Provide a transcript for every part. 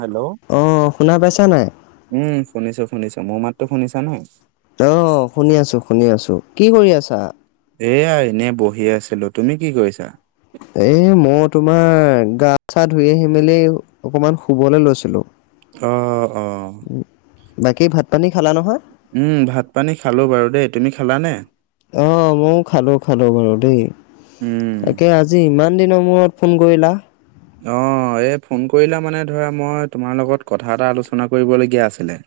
Hello. অ', শুনা পাইছা নাই? উম শুনিছো শুনিছো, মোৰ মাততো শুনিছা নহয়। অ', শুনি আছো, শুনি আছো, কি কৰি আছা? এয়া এনে বহি আছিলো, তুমি কি কৰিছা? এ মই তোমাৰ, গা চা ধুই আহি মেলি, অকমান শুবলৈ লৈছিলো। অ অ বাকী ভাত-পানী খালা নহয়? উম ভাত-পানী খালোঁ বাৰু দেই, তুমি খালানে? অ মও খালোঁ খালোঁ বাৰু দেই উম। তাকে আ জি ইমান দিনৰ মূৰত ফোন কৰিলা অঁ এই ফোন কৰিলা মানে ধৰা মই তোমাৰ লগত কথা এটা আলোচনা কৰিবলগীয়া আছিলে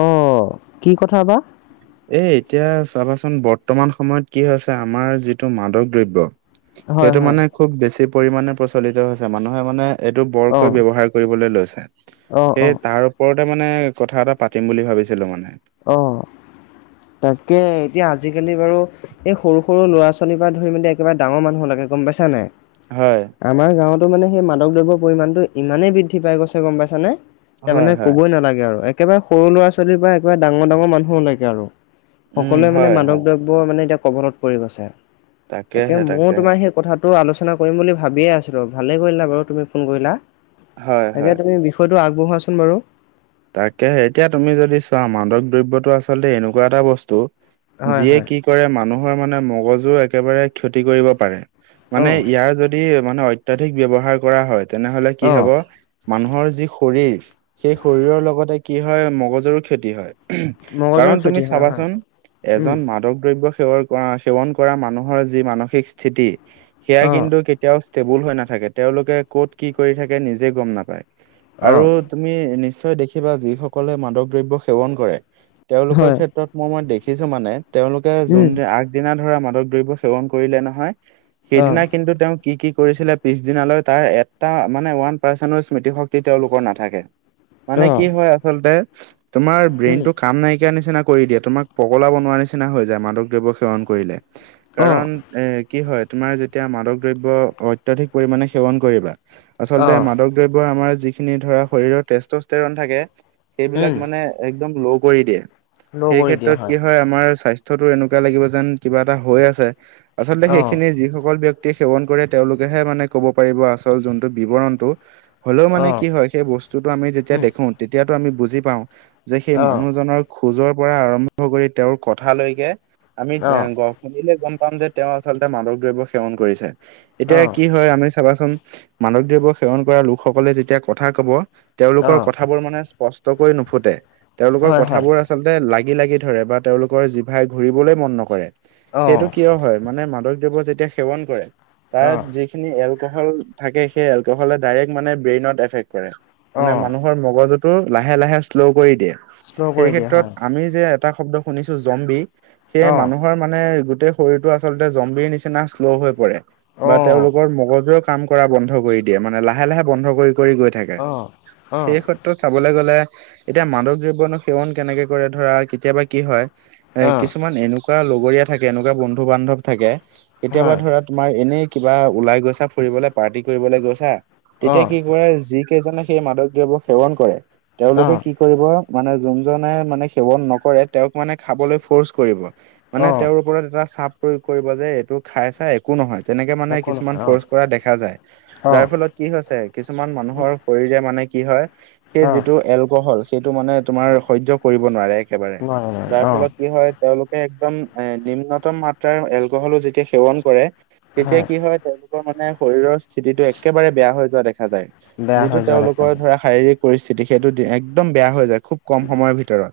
অঁ কি কথা বা? এ এতিয়া চাবাচোন বৰ্তমান সময়ত কি হৈছে আমাৰ যিটো মাদক দ্ৰব্য হয় সেইটো হয়। মানে খুব বেছি পৰিমণে প্ৰচলিত হৈছে মানুহে মানে এইটো বৰকৈ অ', ব্যৱহাৰ কৰিবলৈ লৈছে। অ', অ', সেই তাৰ ওপৰতে মানে কথা এটা পাতিম বুলি ভাবিছিলোঁ মানে। অ তাকে এতিয়া আজিকালি বাৰু এই সৰু সৰু ল'ৰা ছোৱালী পা ধৰি মেলি একেবাৰে ডাঙৰ মানুহ লেকে গম পাইছা নাই? হয় আমাৰ গাঁৱতো মানে সেই মাদক দ্ৰৱ্যৰ পৰিমাণটো ইমানেই বৃদ্ধি পাই গৈছে গম পাইছানে? এতিয়া মানে হয়, হয়। ক'বই নালাগে আৰু একেবাৰে সৰু ল'ৰা-ছোৱালীৰ পৰা একেবাৰে ডাঙৰ ডাঙৰ মানুহ লৈকে আৰু উম, সকলোৱে মানে হয়, মাদক হয়, দ্ৰব্য মানে এতিয়া কবলত পৰি গৈছে। তাকে তাকেহে, মউ তাকেহে, তোমাৰ সেই কথাত টো আলোচনা কৰিম বুলি ভাবিয়ে আছিলোঁ ভালে কৰিলা বাৰু তুমি ফোন কৰিলা। হয়, তাকে হয়। তুমি বি ষয়টো আগবঢ়োৱাচোন বাৰু তাকেহে এতিয়া তুমি যদি চোৱা মাদক দ্ৰব্যটো আচলতে এনেকুৱা এটা বস্তু হয় যিয়ে হয় কি কৰে মানুহৰ মানে মগজু একেবাৰে ক্ষতি কৰিব পাৰে মানে অ'। ইয়াৰ য দি মানে অত্যাধিক ব্যয়ৱহাৰ কৰা হয় তেনেহলে কি হব অ' মানুহৰ যি শৰীৰ সেই শৰীৰৰ লগতে কি হয় মগজৰো ক্ষতি হয় মগজুৰ কাৰণ তুমি ক্ষতি হয় হয় চাবাচোন উম এজন মাদক দ্ৰব্য সেৱক তোমা সেৱন কৰা মানুহৰ যি মানসিক স্থিতি সেয়া অ' কিন্তু কেতিয়াও ষ্টেবুল হৈ নাথাকে, তেওঁলোকে ক'ত কি কৰি থাকে নিজে গম নাপায় আৰু অ' তুমি নি তই দেখিবা যিসকলে মাদক দ্ৰব্য সেৱন কৰে তেওঁলোকৰ হয় ক্ষেত্ৰত মই মই দেখিছো মানে তেওঁলোকে যোন উম আগদিনা ধৰা মাদক দ্ৰব্য সেৱন কৰিলে নহয় অ' সেইদিনা কিন্তু তেওঁ কি কি কৰিছিলে পিছদিনালৈ তাৰ এটা মানে ওৱান পাৰ্চেনো স্মৃতিশক্তি তেওঁলোকৰ নাথাকে মানে অ' কি হয় আচলতে তোমাৰ উম ব্ৰেইনটো কাম নাইকিয়া নিচিনা কৰি দিয়ে তোমাক পগলা বনোৱা নিচিনা হৈ যায় মাদক দ্ৰব্য সেৱন কৰিলে অ' কাৰণ এ কি হয় তুমাৰ যেতিয়া মাদক দ্ৰব্য অত্যাধিক পৰিমানে সেৱন কৰিবা আচলতে অ' মাদক দ্ৰব্য আমাৰ যিখিনি ধৰা শৰীৰৰ তেষ্ট স্তেৰণ থাকে সেইবিলাক উম মানে একদম ল' কৰি দিয়ে ল' সেই কৰি দিয়া ক্ষেত্ৰত কি হয় তোমাৰ স্বাস্থ্যটো এনেকুৱা লাগিব যেন কিবা এটা হৈ আছে আচলতে অ'। সেইখিনি যিসকল ব্য ক্তি সেৱন কৰে তেওঁলোকেহে মানে ক'ব পাৰিব আচল যোনটো বিৱৰণটো হলেও মানে অ', কি হয় সেই বস্তুতটো আমি যেতিয়া উম, দেখো তেতিয়াটো আমি বুজি পাওঁ যে সেই অ', মানুহজনৰ খোজৰ পৰা আৰম্ভ কৰি তেওঁৰ কথালৈকে আমি এ অ', গ দেখিলে গম পাম যে তেওঁ আচলতে মাদক দ্ৰব্য সেৱন কৰিছে এতিয়া অ', কি হয় আমি চাবাচোন মানক দ্ৰব্য সেৱন কৰা লোকসকলে যেতিয়া কথা কব তেওঁলোকক অ', কথাবোৰ মানে স্পষ্টকৈ নুফুটে তেওঁলোকৰ হয়, হয়, কথাবোৰ আ চলতে লাগি লাগি ধৰে বা তেওঁলোকৰ জিভাই ঘূৰিবলৈ মন নকৰে সেইটো অ', কিয় হয় মানে মাদক দ্ৰব্য যেতিয়া সেৱন কৰে তাৰ অ', যি খিনি এলকহল থাকে সেই এলকহলে দাইৰেক্ট মানে ব্ৰেইনৰ এফেষ্ট কৰে মানে মা অ', মগজুটো লাহে লাহে শ্ল' কৰি দিয়ে শ্ল' সেই কৰি দিয়ে ক্ষেত্ৰত হয়, আমি যে এটা শব্দ শুনিছো জম্বি সেই মানুহ অ', মানুহৰ মানে গোটেই শৰীৰটো আচল জম্বিৰ নিচিনা শ্ল' হৈ পৰে বা তেওঁলোক অ', লোকৰ মগজুৱে কাম কৰা বন্ধ কৰি দিয়ে মানে লাহে লাহে বন্ধ কৰি গৈ থাকে অ সেই অ', ক্ষে ত্ৰত চাবলৈ গলে এতিয়া মাদক দ্ৰব্যনো সেৱন কেনেকে কৰে ধৰা কেতিয়াবা কি হয় এ কিছুমান এনেকুৱা লগৰীয়া থাকে এনেকুৱা বন্ধু বান্ধৱ থাকে কেতিয়াবা হয়, ধৰা তোমাৰ এনেই কিবা ওলাই গৈছা ফুৰিবলে পাৰ্টি কৰিবলে গৈছা তেতিয়া অ', কি কৰে যি কেইজনে সেই মাদক দ্ৰৱ্য সেৱন কৰে তেওঁলোকে অ', কি কৰিব মানে যোনজনে মানে সেৱন নকৰে তেওঁক মানে খাবলৈ ফৌচ কৰিব মানে অ', তেওঁৰ ওপৰত এটা চাপ প্ৰয়োগ কৰিব যে এইটো খাই চাই একো নহয় তেনেকে মানে একো কিছুমান নহয় ফৰ্চ অ', কৰা দেখা যায় যাৰ অ', ফলত কি হৈছে কিছুমান উম, মানুহৰ শৰীৰে মানে কি হয় সেই অ', যিটো এলকহল সেইটো মানে তোমাৰ হয়, সহ্য কৰিব নোৱাৰে একেবাৰে নোৱাৰে, নোৱাৰে যাৰ অ', ফলত কি হয় তেওঁলোকে একদম এ নিম্নতম মাত্ৰাৰ এলকহলো যেতিয়া সেৱন কৰে তেতিয়া কি হয় তেওঁলোকৰ মানে শৰীৰৰ স্থিতিটো একেবাৰে বেয়া হৈ যোৱা দেখা যায় বেয়া যিটো হৈ যোৱা তেওঁলোক দেখা যায়, শাৰীৰিক পৰিস্থিতি সেইটো একদম বেয়া হৈ যায় খুব কম সময়ৰ ভিতৰত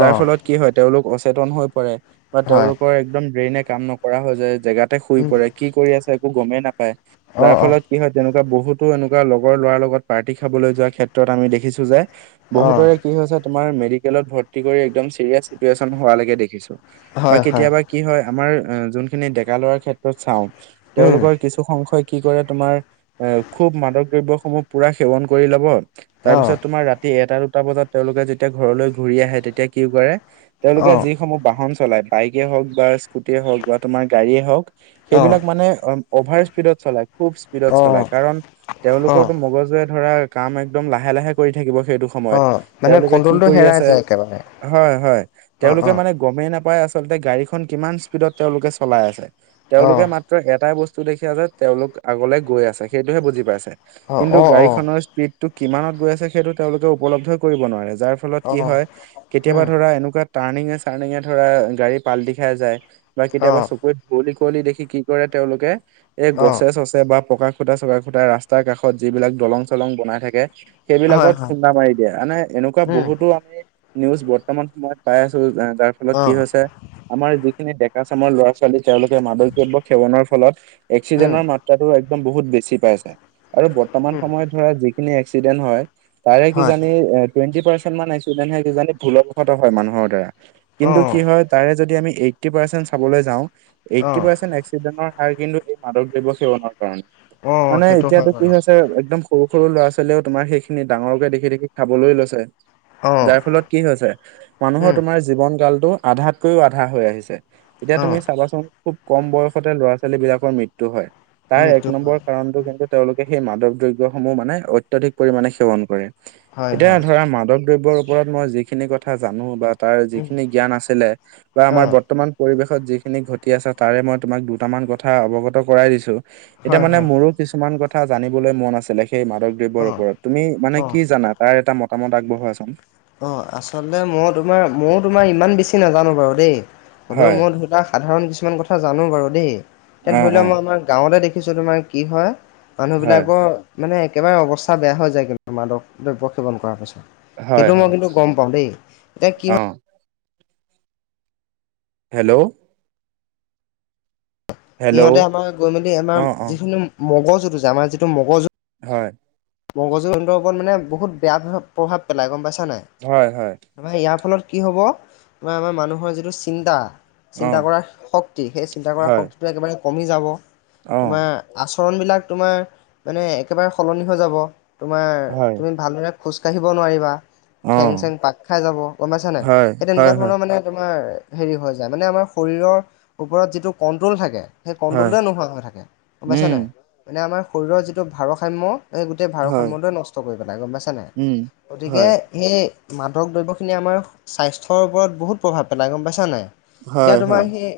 যাৰ অ', ফলত কি হয় তেওঁলোক অচেতন হৈ পৰে বা হয়, তেওঁলোকৰ একদম ড্ৰেইনে কাম নকৰা হয় যে জেগাত তে শুই উম, পৰে কি কৰি আছে একো গমেই নাপায় যাৰ অ', অ', ফলত কি হয় তেনেকুৱা বহুতো এনেকুৱা লগৰ লৰাৰ লগত পাৰ্টি খাবলৈ যোৱাৰ ক্ষেত্ৰত আমি দেখিছো যে অ', বহুতৰে কি হৈছে তোমাৰ মেডিকেলত ভৰ্তি কৰি একদম চিৰিয়াছ চিটেন হোৱা লেকে দেখিছোঁ বা হয়, হয়, কেতিয়াবা কি হয় আমাৰ যোনখিনি ডেকা লৱাৰ ক্ষেত্ৰত চাওঁ উম, তেওঁলোকৰ কিছু সংখ্যই কি কৰে তোমাৰ এ খুব মাদক দ্ৰব্যসমূহ পুৰা সেৱন কৰি ল'ব তাৰ অ', পিছত তোমাৰ ৰাতি এটা দুটা বজাত তেওঁলোকে যেতিয়া ঘৰলৈ ঘূৰি আহে তেতিয়া কি কৰে তেওঁলোকে অ', যিসমূহ বাহন চলাই বাইকে হওক বা স্কুটিয়ে হওক বা তোমাৰ গাড়ীয়েই হওক অ', সেইবিলাক মানে অভাৰ স্পীডত চলাই খুব স্পীডত অ', চলাই কাৰণ অ', তেওঁলোকৰোতো মগজুৱে ধৰা কাম একদম লাহে লাহে কৰি থাকিব সেইটো সময়ত অ', মানে তেওঁলোকে কি কণ্ট্ৰলটো কৰি হেৰাই আছে যায় একেবাৰে, হয় হয় অ', তেওঁলোকে অ', মানে গমেই নাপাই আচলতে গাড়ীখন কিমান স্পীডত তেওঁলোকে চলাই আছে অ', তেওঁলোকে মাত তৰ এটাই বস্তু দেখিয়া যে তেওঁলোক আগলে গৈ আছে সেইটোহে বুজি পাইছে অ কিন্তু অ অ গাড়ীখন স্পীডটো কিমানত গৈ আছে সেইটো তেওঁলোকে উপলব্ধ কৰিব নোৱাৰে যাৰ ফলত অ কি হয় কেতিয়াবা উম ধৰা এনেকুৱা টাৰ্ণিঙে চাৰ্ণিঙে ধৰা গাড়ী পালদি খাই যায় বা অ কেতিয়াবা চকুত ধুৱঁলি খুুৱলি দেখি কি কৰে তেওঁলোকে এই অ গছে চছে বা পকা খুটা চকা খুটা ৰাস্তাৰ কাষত যিবিলাক দলং চলং বনাই থাকে হয় সেইবিলাকত হয় খুন্দা মাৰি দিয়ে মানে এনেকুৱা উম বহুতো আমি নিউজ বৰ্তমান সময়ত পাই আছো যাৰ ফলত অ কি হৈছে আমাৰ যিখিনি ডেকা চামৰ ল'ৰা ছোৱালী তেওঁলোকে মাদক দ্ৰব্য সেৱনৰ ফলত উম এক্সিজেনৰ মাত ত্ৰাটো একদম বহুত বেছি পাইছে আৰু বৰ্তমান উম সময়ত ধৰা যিখিনি এক্সিডেন্ট হয় তাৰে হয় কিজানি টুৱেণ্টি পাৰ্চেণ্ট মানহে একচিজেন কিজানি ভুলবশত হয় মানুহৰ দ্বাৰা অ কিন্তু কি হয় তাৰে যদি আমি এইটটি পাৰচেন্ট চাবলৈ যাওঁ অ এইটটি পাৰচেন্টে একচি ডেনৰ হাৰ কিন্তু এই মাদক দ্ৰব্য সেৱনৰ কাৰণে অ মানে সেইটো হয় এতিয়াটো কি বাৰু হৈছে একদম সৰু সৰু ল'ৰা ছোৱালীয়েও তোমাৰ সেইখিনি ডাঙৰকে দেখি দেখি খাবলৈ লৈছে অ যাৰ ফলত কি হৈছে মানুহৰ উম তোমাৰ জীৱন কালটো আধাতকৈও আধা হৈ আহিছে এতিয়া অ তুমি চাবাচোন খুব কম বয়সতে ল'ৰা ছোৱালী বিলাকৰ মৃত্যু হয় তাৰ এক মৃত্যু নম্বৰ হয় কাৰণটো কিন্তু তেওঁলোকে সেই মাদক দ্ৰব্যসমূহ মানে অত্যাধিক পৰিমাণে সেৱন কৰে হয় হয় এতিয়া ধৰা মাদক দ্ৰব্যৰ ওপৰত মই যিখিনি কথা জানো বা তাৰ উম যিখিনি জ্ঞান আছিলে বা অ আমাৰ বৰ্তমান পৰিৱেশত যিখিনি ঘটি আছে তাৰে মই তোমাক দুটামান কথা অৱগত কৰাই দিছো এতিয়া হয় মানে হয় মোৰো কিছুমান কথা জানিবলৈ মন আছিলে সেই মাদক অ ৰ ওপৰত তুমি মানে অ কি জানা তাৰ এটা মতামত আগবঢ়োৱা চোন অ আচলতে মই তোমাৰ ময়ো তোমাৰ ইমান বেছি নাজানো বাৰু দেই হলেও হয় মই ধৰিলোৱা সাধাৰণ কিছুমান কথা জানো বাৰু দেই অ', তে ধৰি লোৱা অ', মই আমাৰ গাঁৱতে দেখিছো তোমাৰ কি হয় হয়, মানুহবিলাকৰ মানে একেবাৰে অৱস্থা বেয়া হৈ যায় কিন্তু মাদক দ্ৰব্য সেৱন কৰাৰ পাছত হয়, সেইটো মই হয়, কিন্তু গম পাওঁ দেই এতিয়া কি হয় অ', হেল্ল' সিহঁতে হেল্ল', আমাৰ গৈ মেলি আমাৰ অ', অ', যিখিনি মগজুতু যে আমাৰ যিটো মগজু হয় মগজুৰ লগত মানে বহুত বেয়া প্ৰভাৱ পেলাই গম পাইছা নাই হয় হয় মানে ইয়াৰ ফলত কি হ'ব আমাৰ মানুহৰ যিটো চিন্তা চিন্তা অ', কৰাৰ শক্তি সেই চিন্তা কৰাৰ হয়, শক্তিটোৱে একেবাৰে কমি যাব অ', তোমাৰ আচৰণ বিলাক তোমাৰ মানে একেবাৰে সলনি হৈ যাব তোমাৰ হয়, তুমি ভালদৰে খোজকাঢ়িব নোৱাৰিবা ঠেং চেং অ', পাক খাই যাব গম পাইছা নাই হয়, সেই তেনেকুৱা হয়, হয়, ধৰণৰ মানে তোমাৰ হেৰি হৈ যায় মানে আমাৰ শৰীৰৰ ওপৰত যিটো কণ্ট্ৰল থাকে সেই হয়, কণ্ট্ৰলটোৱে নোহোৱা হৈ থাকে গম পাইছা উম, নাই মানে আমাৰ শৰীৰৰ যিটো ভাৰসাম্য এই গোটেই হয়, ভাৰসাম্যটোৱে নষ্ট কৰি পেলাই গম পাইছে নাই উম, গতিকে হয়, সেই মাদক দ্ৰব্যখিনি আমাৰ স্বাস্থ্যৰ ওপৰত বহুত প্ৰভাৱ পেলাই গম পাইছা নাই এতিয়া হয়, তোমাৰ হয়, সেই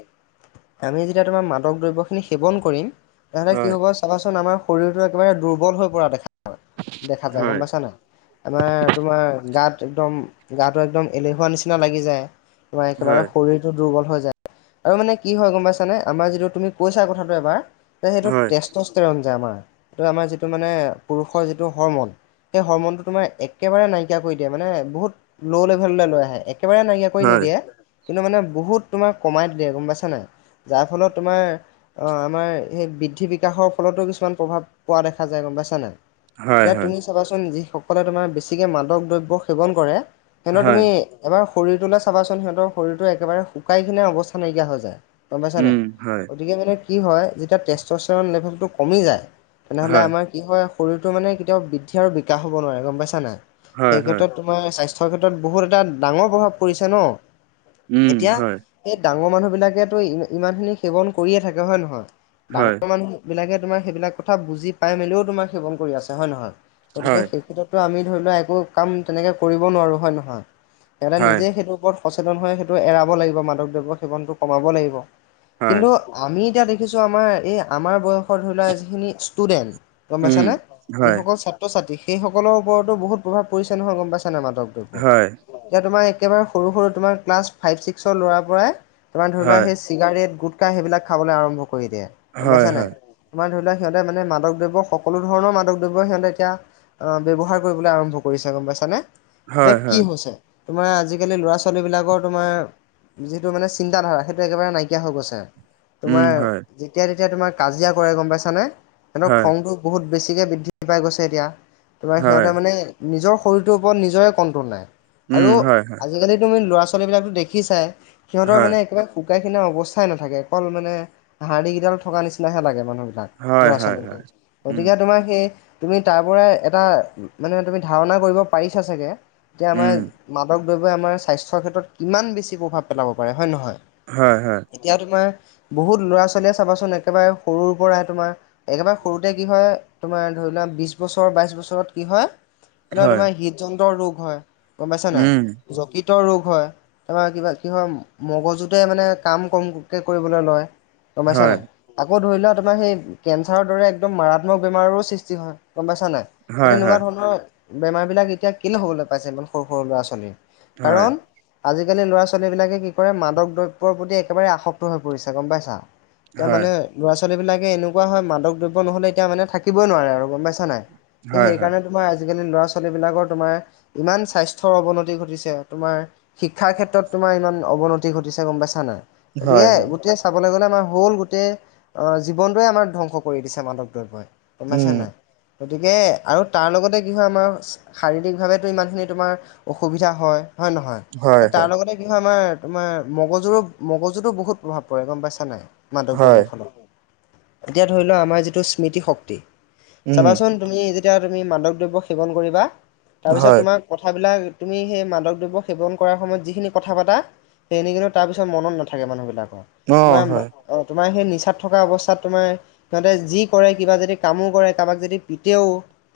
আমি যেতিয়া তোমাৰ মাদক দ্ৰব্য খিনি সেৱন কৰিম তেনেহলে কি হয়, হব চাবাচোন আমাৰ শৰীৰটো একেবাৰে দুৰ্বল হৈ পৰা দেখা দেখা যায় গম হয়, পাইছা নাই আমাৰ তোমাৰ গাত একদম গাটো একদম এলেহুৱা নিচিনা লাগি যায় তোমাৰ একেবাৰে হয়, শৰীৰ টো দুৰ্বল হৈ যায় আৰু মানে কি হয় গম পাইছানে আমাৰ যিটো তুমি কৈছা কথাটো এবাৰ সেইটো হয়, তেষ্ট স্তৰণ যে আমাৰ সেইটো আমাৰ যিটো মানে পুৰুষৰ যিটো হৰৰ্মন সেই হৰমনটো তোমাৰ একেবাৰে নাইকিয়া কৰি দিয়ে মানে বহুত ল' লেভেললে লৈ আহে একেবাৰে নাইকিয়া কৰি হয়, নিদিয়ে কিন্তু মানে বহুত তোমাৰ কমাই দিলে গম পাইছা নাই যাৰ ফলত তোমাৰ অ আমাৰ সেই বৃদ্ধি বিকাশৰ ফলতো কিছুমান প্ৰভাৱ পোৱা দেখা যায় গম পাইছা নাই হয়, এতিয়া তুমি হয়, চাবাচোন যিসকলে তোমাৰ বেছিকে মাদক দ্ৰব্য সেৱন কৰে সিহঁতৰ হয়, তুমি এবাৰ শৰীৰটোলৈ চাবাচোন সিহঁতৰ শৰীৰটো একেবাৰে শুকাই খিনাই অৱস্থা নাইকিয়া হৈ যায় গম পাইছা নাই উম, হয়, গতিকে মানে কি হয় যেতিয়া টেষ্ট স্তৰন লেভেলটো কমি যায় তেনেহ'লে হয়, আমাৰ কি হয় শৰীৰটো মানে কেতিয়াও বৃদ্ধি আৰু বিকাশ হ'ব নোৱাৰে গম পাইছা নাই হয়, সেই হয়, ক্ষেত্ৰত আমাৰ স্বাস্থ্যৰ ক্ষেত্ৰত বহুত এটা ডাঙৰ প্ৰভাৱ পৰিছে ন উম, এতিয়া হয়, সেই ডাঙৰ মানুহ বিলাকেতো ই ইমান খিনি সেৱন কৰিয়ে থাকে হয় নহয় হয়, ডাঙৰ মানুহ বিলাকে তোমাৰ সেইবিলাক কথা বুজি পাই মেলিও তোমাৰ সেৱন কৰি আছে হয় নহয় গতিকে সেই আমি ধৰি লোৱা একো কাম তেনেকে কৰিব নোৱাৰো হয় নহয় সিহঁতে নিজে সেইটোৰ ওপৰত সচেতন হৈ সেইটো এৰাব লাগিব মাদক দ্ৰব্য সেৱনটো কমাব লাগিব হয়, হয়, কিন্তু আমি এতিয়া দেখিছো আমাৰ এই আমাৰ বয়সত ধৰিলোৱা যিখিনি ষ্টুডেণ্ট হয়, গম উম, পাইছানে? হয়, যিসকল। ছা ছাত্ৰ-ছাত্ৰী সেইসকলৰ ওপৰতো বহুত প্ৰভাৱ পৰিছে নহয় গম পাইছে নাই মাদক দ্ৰব্য। হয়, এতিয়া তোমাৰ একেবাৰে সৰু সৰু তোমাৰ ক্লাছ ফাইভ ছিক্সৰ ল'ৰা পৰাই তোমাৰ ধৰি লোৱা হয়, সেই চিগাৰেট, গুটকাই সেইবিলাক খাবলৈ আৰম্ভ কৰি দিয়ে গম হয়, পাইছা নাই। হয়, তোমাৰ ধৰি লোৱা সি সিহঁতে মানে মকদ্ৰব্য সকলো ধৰণৰ মাদক্ৰব্য সিহঁতে এতিয়া আহ ব্যৱহাৰ কৰিবলৈ আৰম্ভ কৰিছে গম পাইছানে, যে হয়, কি হয়, হৈছে তোমাৰ আজিকালি ল'ৰা ছোৱালীবিলাকৰ তোমাৰ যিটো মানে চিন্তাধাৰা সেইটো একেবাৰে নাইকিয়া হৈ গৈছে। উম, তোমাৰ হয়, যেতিয়া তেতিয়া তোমাৰ কাজিয়া কৰে গম পাইছানে, সিহঁতকৰ হয়। খংটো বহুত বেছিকৈ বৃদ্ধি পাই গৈছে এতিয়া, তোমাৰ হয়, সিহঁতে মানে নিজৰ শৰীৰটোৰ ওপৰত নিজৰে কণ্ট্ৰল নাই উম, আৰু হয়, হয়, আজিকালিতো মানে ল'ৰা ছোৱালীবিলাকো দেখি চাই সিহঁতৰ হয়, মানে একেবাৰে শুকাই-খিনাই অৱস্থাই নাথাকে অকল মানে হাৰডি কেইডাল থকা নিচিনাহে লাগে মানুহবিলাক। হয়, হয়, হয়, ল'ৰা-ছোৱালীবিলাক। উম, গতিকে তোমাৰ সেই তুমি তাৰ পৰা এটা মানে তুমি ধাৰণা কৰিব পাৰিছা চাগে, যে উম, আমাৰ মাদক দ্ৰৱই আমাৰ স্বাস্থ্যৰ ক্ষেত্ৰত কিমান বেছি প্ৰভাৱ পেলাব পাৰে হয় নহয়? হয় হয়। এতিয়া তোমাৰ বহুত ল'ৰা-ছোৱালীয়ে চাবাচোন একেবাৰে সৰুৰ পৰাই তোমাৰ একেবাৰে সৰুতে কি হয়, তোমাৰ ধৰি লোৱা বিশ বছৰ বাইশ বছৰত কি হয় এনে হয়, তোমাৰ হৃদ যন্ত্ৰ ৰোগ হয়, গম পাইছা নাই, উম, যকৃত ৰোগ হয়। তাৰপৰা কিবা কি হয় মগজুতে মানে কাম কমকে কৰিবলৈ লয়। গম পইছা হয়, নাই? আকৌ ধৰি লোৱা তোমাৰ সেই কেঞ্চাৰৰ দৰে একদম মাৰাত্মক বেমাৰৰো সৃষ্টি হয় গম পাইছা নাই। সেই হয়, তেনেকুৱা হয়, ধৰণৰ বেমাৰ বিলাক এতিয়া কিনে হ'বলৈ পাইছে ইমান সৰু সৰু ল'ৰা ছোৱালীৰ? হয়, কাৰণ আজিকালি ল'ৰা-ছোৱালী বিলাকে কি কৰে মাদক দ্ৰব্যৰ প্ৰতি একেবাৰে আসক্ত হৈ পৰিছে গম পাইছা। এতিয়া হয়, মানে ল'ৰা-ছোৱালীবিলাকে এনেকুৱা হয় মাদক দ্ৰব্য নহ'লে এতিয়া মানে থাকিবই নোৱাৰে আৰু গম পাইছা নাই। হয়, হয়, সেইকাৰণে তোমাৰ আজিকালি ল'ৰা-ছোৱালী বিলাকৰ তোমাৰ ইমান স্বাস্থ্যৰ অৱনতি ঘটিছে তোমাৰ শিক্ষাৰ ক্ষেত্ৰত তোমাৰ ইমান অৱনতি ঘটিছে গম পাইছানা নাই। হয়, গতিকে হয়, গোটেই চাবলৈ গ'লে আমাৰ হ'ল গোটেই জীৱনটোৱে আমাক ধ্বংস কৰি দিছে মাদক দ্ৰব্যই। গম উম, পইছা নাই। গতিকে আৰু তাৰ লগতে কি হয় আমাৰ শাৰীৰিকভাৱেতো ইমানখিনি তোমাৰ অসুবিধা হয়, হয় নহয়? হয়, তাৰ হয়, লগতে কি হয় আমাৰ, তোমাৰ মগজুৰো মগজুতো বহুত প্ৰভাৱ পৰে গম পাইছা নাই? হয়, মাদকদ্ৰৱৰ ফলত। এতিয়া ধৰি লও আমাৰ যিটো স্মৃতি শক্তি উম, চাবাচোন তুমি যেতিয়া তুমি মাদক দ্ৰব্য সেৱন কৰিবা, তাৰপিছত হয়, তোমাৰ কথাবিলাক তুমি সেই মাদক দ্ৰব্য সেৱন কৰাৰ সময়ত যিখিনি কথা পতা সেইখিনে কিন্তু তাৰ পিছত মনত নাথাকে মানুহ বিলাকৰ, অ', হয়, তোমাৰ তোমাৰ সেই নিচাত থকা অৱস্থাত তোমাৰ সিহঁতে যি কৰে কিবা যদি কামো কৰে কাৰোবাক যদি পিটও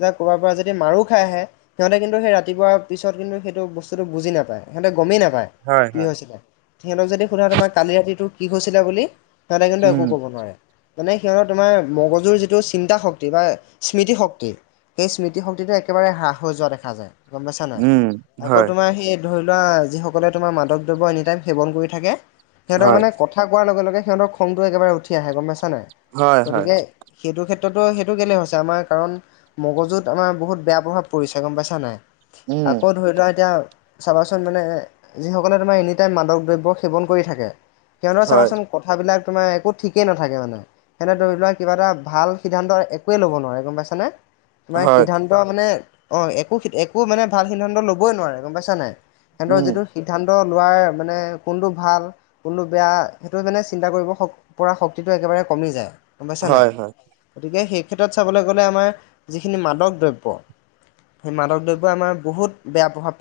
য ক'ৰবাৰ পৰা যদি মাৰো খাই আহে, সিহঁতে কিন্তু সেই ৰাতিপুৱাৰ পিছত কিন্তু সেইটো বস্তুটো বুজি নাপায়, সিহঁতে গমেই নাপায়। হয়, কি হয়, হৈছিলে। সিহঁতক যদি সোধা তোমাৰ কালি ৰাতিটো কি হৈছিলা বুলি সিহঁতে কিন্তু উম, একো ক'ব নোৱাৰে। মানে সিহঁতৰ তোমাৰ মগজুৰ যিটো চিন্তা শক্তি বা স্মৃতিশক্তি সেই স্মৃতিশক্তিটো একেবাৰে হ্ৰাস হৈ যোৱা দেখা যায় গম পাইছা নাই। উম, আকৌ হয়, তোমাৰ সেই ধৰিলোৱা, যি সকলে তোমাৰ মাদক দ্ৰৱ্য এনিটাইম সেৱন কৰি থাকে। সিহঁতক হয়, মানে ক থা কোৱাৰ লগে লগে সিহঁতৰ খংটো একেবাৰে উঠি আহে। গম পাইছা নাই? হয়, হয়, গতিকে, সেইটো ক্ষেত্ৰতো, সেইটো কেলে হৈছে আমাৰ কাৰণ মগজুত আমাৰ বহুত বেয়া প্ৰভাৱ পৰিছে গম পাইছা নাই? উম, আকৌ ধৰিলোৱা এতিয়া চাবাচোন মানে যিসকলে তোমাৰ এনিটাইম মাদক দ্ৰব্য সেৱন কৰি থাকে। সিহঁতক হয়, চাবাচোন কথাবিলাক তোমাৰ একো ঠিকেই নাথাকে মানে। এনে ধৰিলোৱা কিবা এটা ভাল সিদ্ধান্ত একোৱে ল'ব নোৱাৰে গম পাইছ নে? তোমাৰ হয়, সিদ্ধান্ ন্ত মানে, অ একো একো মানে ভাল সিদ্ধান্ত ল'বই নোৱাৰে। গম পাইছা নাই? সিহঁতৰ উম, যিটো সিদ্ধান্ত লোৱাৰ মানে কোনটো ভাল কোনটো বেয়া সেইটো মানে, চিন্তা কৰিব পৰা শক্তিটো একেবাৰে কমি যায়। গম পাইছা নাই? হয়, হয়। গতিকে, সেই ক্ষেত্ৰত চাবলে গ'লে আমাৰ যিখিনি মাদক দ্ৰব্য সেই মাদক দ্ৰব্যই আমাৰ বহুত বেয়া প্ৰভাৱ পেলাই।